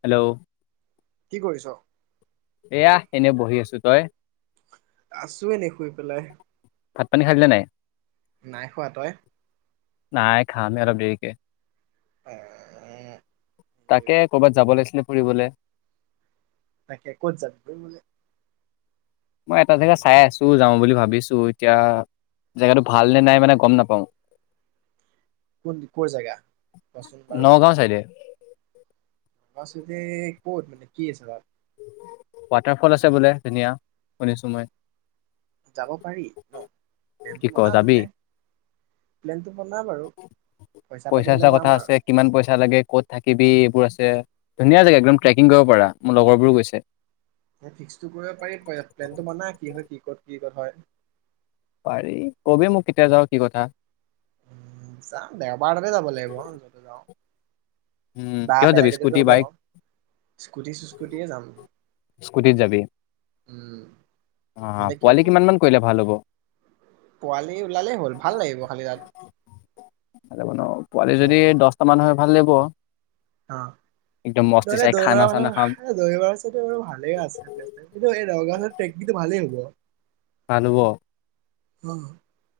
Hello কি কৰিছ? এয়া এনে বহি আছো। তই? আছো এনে শুই পেলাই। ভাত পানী খালিনে নাই? নাই খোৱা। তই? নাই খাম হে অলপ দেৰিকে। অ'। তাকে কৰ'বাত যাব লাগিছিলে ফুৰিবলে। তাকে ক'ত যাবি? মই এটা জেগা চাই আছো যাওঁ বুলি ভাবিছো এতিয়া জেগাটো ভাল নে নাই মানে গম নাপাওঁ। কোন কোৰ জেগা কোৱাচোন বাৰু। নগাঁও চাইডে বছতি কত মানে কি আছে তাত? ৱাটাৰফল আছে বোলে ধুনীয়া শুনিছো মই। যাব পাৰি ন কি প্লেনটো ক বনা যাবি তেনে প্লেনটো বনা বাৰু পইচা পাতি চইচা হ'লে কথা যাম আৰু। আছে কিমান পইচা লাগে ক'ত থাকিবি আছে ধুনীয়া জেগা একদম ট্ৰেকিং কৰিব পৰা মোৰ লগৰ বোৰ গৈছে। ফিক্সটো কৰিব পাৰি প্লেনটো বনা কি হয় কি ক'ত কি কথা হয়? পাৰি কবি মোক কেতিয়া যাওঁ কি কথা। উম যাম দেওবাৰ ততে যাব লাগিব যতে যাওঁ। উম বা কিহত যাবি বেলেগ এড স্কুটি হ'ব বাইক স্কুটি চুস্কুটিয়ে যাম। স্কুটিত যাবি? উম অ' নহ'লে কিয় পোৱালি যাবি কিমান মান কৰিলে ভাল হ'ব? পোৱালি ওলালেই হ'ল ভাল লাগিব খালি তাত পোৱালি ন। যদি দহটা মান হয়। ভাল নে বৰ অ' নহলে দৈ খানা মাৰাহ চানা খাম মানুহ দৈ মাৰক চোন ভালেই আছে কি এই ৰগা ট্ৰেকনিটো ভালেই হ'ব। ভাল হ'ব। মম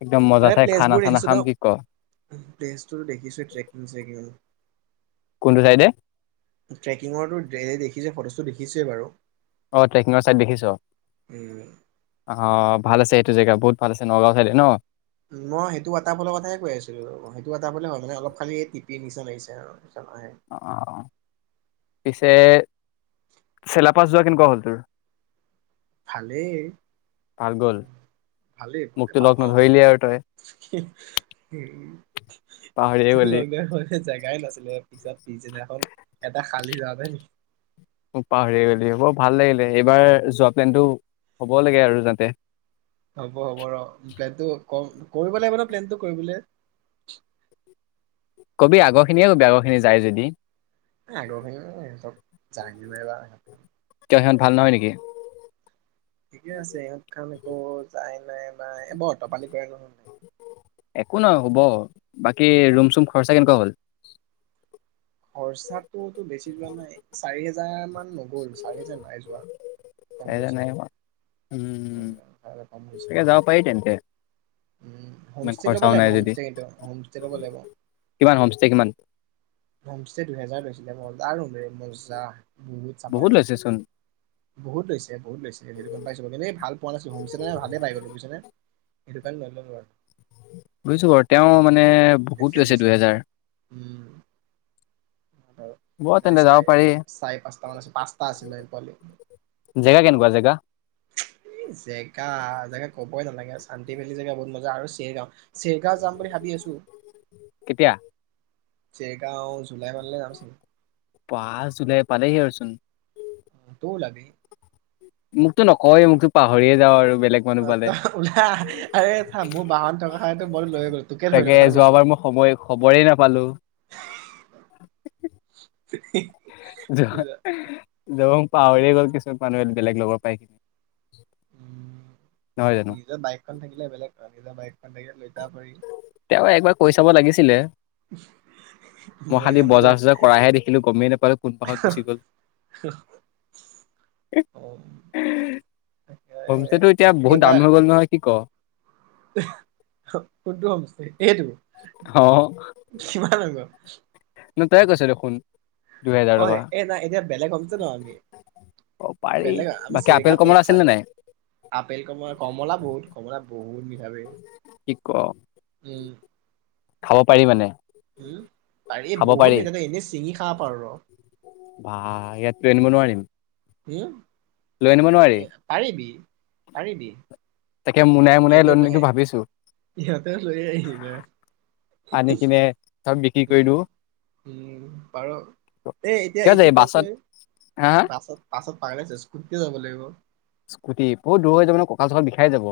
একদম মজা চাই প্লেচ খানা বোৰ চানা দেখিছো খাম তো কি ক প্লেচটো দেখি ছে ট্ৰেকিং চেকিঙৰ কোনটো চাইডে ট্ৰেকিঙৰতো দে দেখিছে ফটো। দেখিছেই বাৰু। অ' ট্ৰেকিঙৰ চাইদ দেখিছ উম আহ। ভাল আছে এইটো জেগা বহুত ভাল আছে, নগাঁও চাইডে ন? মই সেইটো ৱাটাৰফলৰ কথাই কৈ আছিলো, সেইটো ৱাটাৰফলে হয় মানে অলপ খালি এই টিপি নিচিনা আগিছে আৰু। অ' অ' তে, চেলাপাছ যোৱা কেনেকুৱা হ'ল তোৰ। ভালেই, ভাল গ'ল ভালেই বৰ মোকতো লগ ভাল ন? নধৰিলি আৰু তই পাহৰিয়ে গলি লগডাউন হয়, হে জেগাই নাছিলে পিছত পিছদিনাখন। এটা খালী [unintelligible] মোক পাহৰি এ গলি হ'ব ভাল লাগিলে, এইবাৰ যোৱা প্লেনটো হ'ব লাগে আৰু যাতে। হ'ব হ'ব ৰ। প্লেনটো কৰিব লাগিব ন প্লেনটো কৰিবলৈ। কবি আগৰ খিনিয়ে কবি আগৰ খিনি যায় যদি। আগৰখিনি চব [unintelligible] কিয় সিহঁত ভাল নহয় নেকি? ঠিকে আছে ইহঁত। খাম একো যাই নাই। এ বৰ অতপালি কৰে নহয়। একো নহয় হ'ব, বাকী ৰুম চুম খৰচা কেনেকুৱা হ'ল? খৰ্চাতো ৰোমটো বেছি লোৱা নাই চাৰি হে [unintelligible] কম এহেজাৰ গৈছে। নাই হোৱা উমম কম গৈছে এ যাব পাৰি তেন্তে। উম, ইমান হোমষ্টে ল'ব খৰচাও লাগিব নাই যদি হোমষ্টে কিন্তু হোমষ্টে ল'ব লাগিব। কিমান হোমষ্টে কিমান হোমষ্টে দুহেজাৰ লৈছিলে মজা আৰু বে মজা। বহুত চাফা ৰে, লৈছে চোন বহুত লৈছে বহুত লৈছে সেইটো গম পাইছো এনেই ভাল। পোৱা নাছিল হোমষ্টে এনে ভালেই পাই গলো বুইছ নে সেইটো কাৰণে লৈ ললো আৰু। বুজিছো বাৰু তেওঁ মানে, বহুত বেছি লৈছে। দুহেজাৰ উম, বৰ চাৰি তেন্তে যাব পাৰি চাৰি পাঁচটা মান আছিল পাঁচটা আছিলে পোৱালি। জেগা কেনেকুৱা জেগা এই জেগা,, জেগা ক'বই নালাগে আৰু। শান্তি ভেলী জেগা বহুত মজা আৰু চেৰগাঁও, চেৰগাঁও যাম বুলি ভাবি আছো। কেতিয়া? চেৰগাওঁ [unintelligible] জুলাই মানলৈ যাম চাগে। পাঁচ জুলাই পালেহি আৰুচোন। অ' তইও ওলাবি। মোকতো নকয়ে মোকটো পাহৰিয়ে যাওঁ আৰু বেলেগ মানুহ অ' পালে তই ওলাই আ মোৰ বাহন থকা [unintelligible] তোকে ধৰিলো তাকে কথাটো কৈছো। যোৱাবাৰ মই সময় খবৰেই নাপালো [unintelligible] যা য পাহৰি গ'ল কিছু মানুহে বেলেগ লগৰ পাই। নহয় উম জানো নিজৰ বাইকখন থাকিলে বেলেগ আৰু নিজৰ বাইক থাকিলে লৈ যাব পাৰি। তেওঁ একবাৰ কৈ চাব লাগিছিলে। মই খালি যাম যে বজাৰ চজাৰ কৰাহে দেখিলো গমেই নাপালো কোনপাহত গুচি গল। অ তাকে হমষ্টেটো এতিয়া বহুত দাম এইবাৰ হৈ গ'ল নহয়। ক। কোনটো [unintelligible] এইটো? অ কিমান আগৰ? [inaudible] ন তায়েই কৈছে দেখোন। দুহেজাৰ অ' টকা এই নাই এতিয়া বেলেগ হ'মত ন আমি অ পাৰি বেলেগ আমি বাকী আপেল চিৰিকাত কমলা থাকিম আছিল নে চাগে নাই আপেল কমলা কমলা বহুত কমলা বহুত মিঠা! ! ! কি ! ক ! ! ! ! ! ! উম। খাব পাৰি মানে? উম ত এই খাব বহুত পাৰি কেইটা ত‌ই এনেই ছিঙি খাব পাৰ। উম হম? এ পাৰিবি পাৰিবি। তাকে মোনাই মোনাই ইয়াতে লম লৈ নেকি ভাবিছো ইয়াতে লৈ আহিছে আনি কিনে চব বিক্ৰী উ কৰি দিও উম বাৰু এ এতিয়া কিয় এইটো যাবি পা বাছত হা হা পছত পাছত পাৰসৰ স্কুটিতে যাব লাগিব অ'। স্কুটি বহুত দূৰ হৈ যাব ন কঁকাল চকাল বিষাই যাব।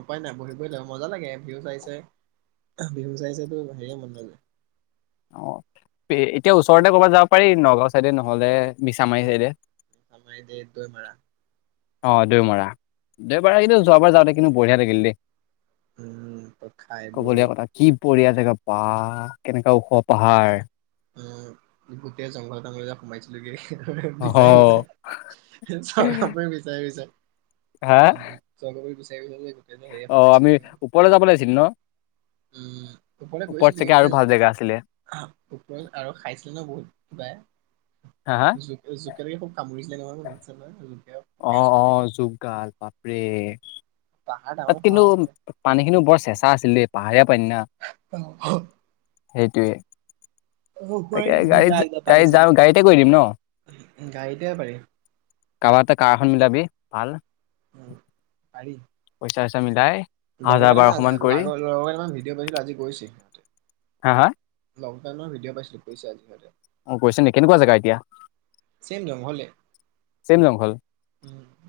উপায় নাই বহি বহি ল মজা লাগে ভিউ চাই চাই ভিউ চাই চাইতো হেৰিয়ে মন নাযায়। অ' এতিয়া ওচৰতে ক'ৰবাত যাব পাৰি নগাঁও চাইদে নহলে মিছামাৰী চাইডে আমাৰ দে দৈমাৰা অ' দৈ মৰা দৈ মৰা কিন্তু যোৱাবাৰ যাওঁতে কিন্তু বঢ়িয়া লাগিল দেই। উম ত খাই বৈ কবলগীয়া কথা কি বঢ়িয়াকে কেনে বাহ কেনেকোৱা ওখ পাহাৰ। উ গোটেই জংঘল তঙল যে সোমাইছিলোগে। অহ বিচাৰি বিচাৰে চৰই বিচাৰি বিচাৰে। হা উম চল [inaudible] সেয়ে অ সোমাইছিলো আমি ওপৰলৈ যাব লাগিছিল ন উম পলে ওপৰত গৈছিলে কি চাগে আৰু গতিয়া ভাল জেগা আছিলে আৰু খাইছিলো বহুত কিবা। হা হা জ জুকে তে খুব কামুৰিছিলে নোহাৰ মনত চাবা জকে অ পোকে অ চোকে জুকগাল বাপৰে পাহাৰ তাত ডাঙৰ কিন্তু পাহাৰ আছিলে পানীখিনিও বৰ চেঁচা আছিল দে পাহাৰীয়াব হ। সেটোৱে। তাকে দিলা গাড়ীত একদম পানী গাড়ীত যাম চানী গাড়ীতে কৰি দিম ন। গাড়ীতে পাৰি কাবাতে কাৰ এখন মিলাবি। পাল। উ পাৰি। চা চা মিলাই। লগৰ হাজাৰ কেইটামা বাৰশ মান কৰি [unintelligible] ভিডিঅ' পাইছিলো আজি গৈছে সিহঁতে। হা হা? লকডানৰ ভিডিঅ পাইছিলো কৈছে আজি কৈছে আজি ইহঁতে। অ কৈছে নেকি কেনেকুৱা জেগা এতিয়া চেম জংঘলে চেম জংঘল উম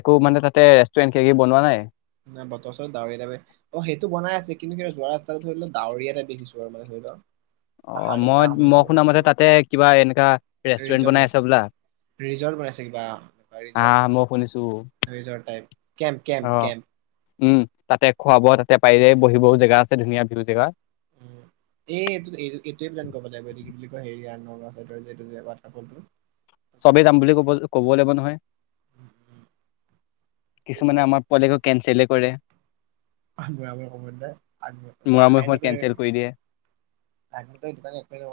একো মানে তাতে ৰেষ্টৰেণ্ট ক কি বনোৱা নাই নাই বতৰ চৰত ডাৱৰ টাইপে অ সেইটো বনাই আছে কিন্তু যোৱা ৰাস্তটো ধৰি লোৱাক ডাৱৰীয়া টাইপ দেখিছো আৰু মে ধৰি লোৱা অহ মই মই শুন মতে তাতে কিবা এনেকা ৰেষ্টুৰেণ্ট ৰিজৰ্ট বনাই আছ বনাইছে বোলা ৰিজৰ্ট বনাইছে কিবা এনেকুৱা ৰিজৰ্ট আহ মই শুনিছো ৰিজৰ্ট টাইপ কেম্প কেম্প অ কেম্প উম তাতে খুৱা বোৱাও তাতে পাই যায় বহিবও জেগা আছে ধুনীয়া বিহু জেগা এই এই এই এইটোৱে প্লেন কৰিব লাগিব কি বুলি কয় হেৰি নগাঁও চাইটৰ যোটাৰ চবেই যাম বুলি ক'ব ক'ব লাগিব নহয় উম, উম, কিছুমানে আমাৰ পোৱালেটো কেনচেলেই কৰে কব আগ আ মূৰামূৰি আশাই সময়ত নকয় কেনচেল কৰি দিয়ে আগ সটো কাৰণে একোৱেই নকৰো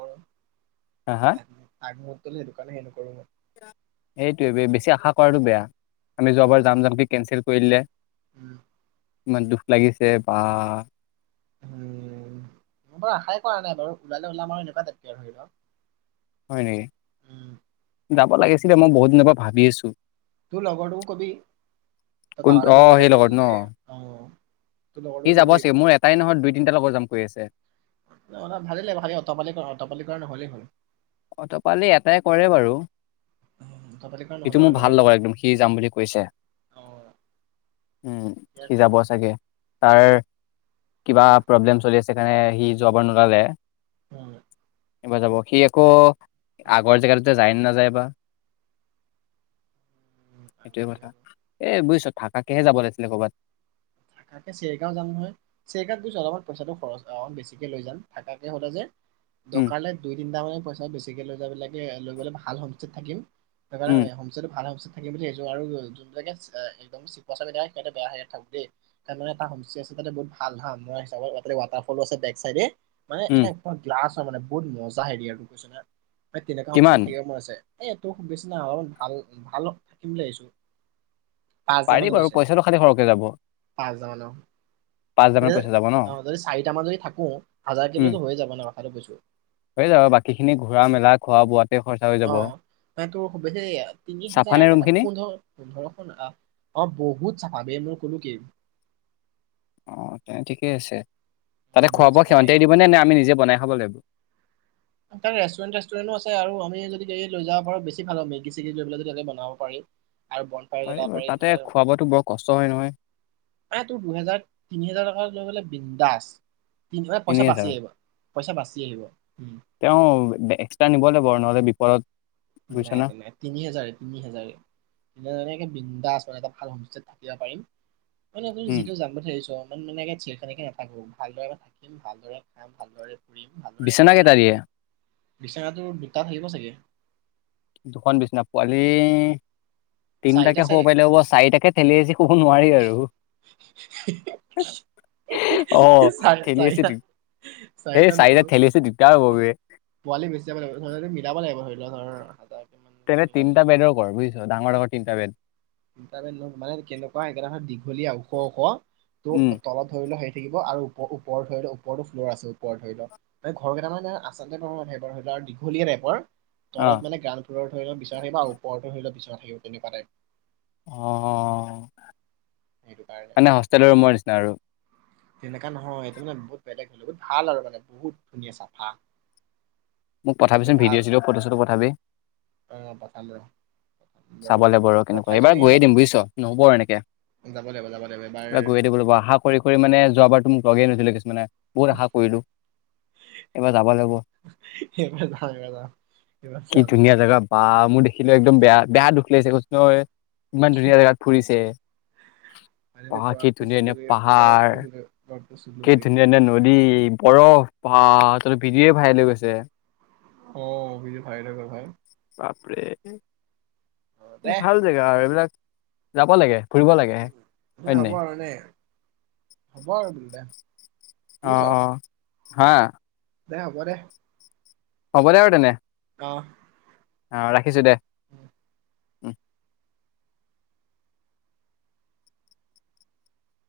হা আ আগ সেইটো কাৰণে একো এইটো বেছি আশা কৰাটো বেয়া আমি যোৱাবাৰ যাম উম যামকে কেনচেল কৰি দিলে উম ইমান দুখ লাগিছে বা উম মই বাৰু আশাই কৰা নাই বাৰু ওলালে ওলাম আৰু এনেকুৱা তাতকৈ আৰু ধৰি লক হয় নেকি যাব লাগিছিলে মই বহুত দিনৰ পৰা ভাবি আছো তোৰ লগৰটোকো কবি তই কোন তালতে অ বহিব সেই পাৰিবি লগত ন এই অ তোৰ সি লগৰটো যাব কবি চাগে মোৰ এটাই নহয় দুই তিনিটা লগৰ যাম কৈ আছে ভালেই লাগে ভালে অটপালি কৰা অঁটপালি কৰা নহলেই হল অটপালি এটাই কৰে বাৰু উম, অতপালি কৰা নহ'লে সিটো মোৰ হ'লে হয় ভাল লগা একদম সি যাম বুলি কৈছে অ', উম ঠিকে আছে সি যাব তেনে চাগে তাৰ কিবা উম, প্ৰব্লেম চলি আছে সেইকাৰণে সি যোৱাবাৰ নুলালে এবাৰ যাব সি আকৌ আগৰ জেগাটোতে যায় নে নাযায় বা উম। আগৰ সেইটোয়ে কথা জেগাটো এ বুজিছ থাকাকেহে যাব লাগিছিলে কৰ'বাত থাকে চেৰগাঁও যাম নহয় চেৰগাঁৱত গৈছ অলপমান পইচাটো খৰচ বেছিকে লৈ যাম থাকাকে হলে যে উম দকালে দুই তিনিটা মান পইচা বেছিকে লৈ যাবে লৈ গলে ভাল হোমস্টে ত থাকিম সেইকাৰণে উম মানে হোমষ্টে টো ভাল হয় পিছে থাকিব বুলি ভাবিছো আৰু যোনবিলাকে একদম চিকাক সিহঁতে বেয়া থাকো দেই তাত মানে এটা হমষ্টে আছে বহুত ভাল হা মই হিচাপত তাতে ৱাটাৰফলো আছে বেক চাইডে মানে উম এটা গ্লাছ মানে বহুত মজা হেৰি আৰুটো কৈছ না এই তেনেকুৱা কিমান সমেষ্টেদ থাকিব মন আছে এই তোৰ খুব বেছি নাই অলপমান ভাল ভাল থাকিম বুলি ভাবিছো পাৰি বাৰু পইচাটো খালী সৰহকে যাব পাঁচ হাজাৰ মান পাঁচ হাজাৰ মান তেতিয়া পইচা যাব ন অ' যদি চাৰিটা যদি থাকো হাজাৰকে লৈ উম হৈ যাব ন কথাটো কৈছোঁ। হৈ যাব বাকী খিনি ঘূৰা মেলা খোৱা বোৱাত অ ম তোৰ সু তিনি চাফা নে হাজাৰ ৰুমখিনি পোন্ধৰ পোন্ধৰখন আহ অ বহুত চাফাৱেই মোৰ কলো কি অ তেনে ঠিকেই আছে উম, তাতে খোৱা বহুত বোৱা চাফাৰে সিহতিয়ে দিব নে আমি নিজে বনাই খাব লাগিব তাৰ ৰেষ্টুৰেণ্ট তেষ্টুৰেণ্টো আছে আৰু আমি যদি লৈ যাব পাৰো বেছি ভাল হে মেগি চেগি লৈ পেলাই যদি তাতে বনাব পাৰি আৰু বন পাৰি যোগাৰ বাৰু চাই তাতে খোৱা বোৱাটো বৰ কষ্ট হয় নহয় কৰি তোৰ দুহেজাৰ তিনি হেজাৰ টকা এটা লৈ গ'লে বিন্দাস তিনিওটা তিনি পইচা বাচি হেজাৰত আহিব পইচা বাচি আহিব উম তেওঁ এক্সটা নিব লাগিব নহলে বিপদ আছে নাই যে নাই তিনি হাজাৰ তিনি হাজাৰ বিন্দাস মানে এটা ভাল মাহত থাকিব পাৰিম মানে আপুনি উম যিটো যাবত হে আহিছো আও ইমান মান খিনিহ [unintelligible] খাননেকে নাথাকো ভালদৰে থাকিম ভালদৰে খাম ভালদৰে ফুৰিম ভালদৰে বিচনা আহিম মে কেইটা দিয়ে বিচৰাটো দুটাত থাকিব চাগে দুখন বিছনা পোৱালি চাৰিটা তিনিটাকে চাগে শুব পাৰিলে হ'ব চাৰিটাকে ঠেলি হেঁচি শুব নোৱাৰি আৰু অ চাৰ ঠেলি আছ চাৰিটা এই চাৰিটা নহয় চাৰিটাক ঠেলি আছে দিগদাৰ হ'ব বে পোৱালি বেছি যাব লাগিব ধৰি লোৱা তুমি [unintelligible] তেনে মিলাব তিনিটা বেদৰ কৰ বুজিছ ডাঙৰ লগত তিনটা বেদ মানে কেনেকুৱা একেটাৰ দীঘলীয়া ওখ ওখ উম ত তলত ধৰি লোৱা সেই থাকিব আৰু অৰ ওপৰ ধৰি লও ওপৰতো ফ্ল' আছে ওপৰ ধৰি লও ঘৰেই মানে আচলতেই ধৰি ল দীঘলীয়া টাইপৰ অ তলত মানে গ্ৰাউণ্ডৰ ফ্লৰও ধৰি ল বিচনা থাকিব ওৰতো ধৰি লও বিচনা অ তেনেকুৱা টাইপৰ অ' অ'। সেইটো কাৰণে মানে হোষ্টেলৰ ৰুমৰ নিচিনা আৰু। তেনেকা নহয় সেটো মানে বহুত বেলেগ হয় বহুত ভাল আৰু মানে বহুত ধুনীয়া চাফা। মোক মানে পঠাবিচোন ভাল ভিডিঅ' চিডিঅ' ফটো চটো পঠাবি। অ' পঠালো চাব এইটো যাব লাগিব কেনেকুৱা পঠাইছো এইবাৰ নেকি গৈয়ে আগতে, দিম বুজিছ নহব আৰু এনেকে যাব লাগিব যাব লাগিব এবাৰ এইবাৰ গৈয়ে দিব লাগিব আশা কৰি কৰি। মানে যোৱা বাৰ তো মোক কোৱাই নাছিলে কিছুমানে। বহুত আশা কৰিলো, এবাৰ যাব লাগিব, এইবাৰ যাম এইবাৰ যাম এইবাৰ কি যাম ধুনীয়া জেগা বা মোৰ দেখিলো একদম বেয়া বেয়া দুখ লাগিছে কৈছো নহয়। ইমান ধুনীয়া জেগাত ফুৰিছে। আনে পাহাৰ কি বৰক ধুনীয়া চল ধুনীয়া পাহাৰ বৰ চ কি ধুনীয়া ধুনীয়া নদী। বৰফ বা তাত ভিডিঅ ভাইৰেল হৈ গৈছে। অ' ভিডিঅ' ভাইৰেল হৈ গ'ল হয়। বাপৰে। অ দে ভাল জেগা আৰু এইবিলাক। যাব লাগে। ফুৰিব লাগে হয় এনে নে হ'ব নাই আৰু এনেই হ'ব আৰু বোলো দে। শুনিছ অ' অ'। হা? দে হব দে। হ'ব দে আৰু তেনে। অ'। অ' ৰাখিছো দে। উম।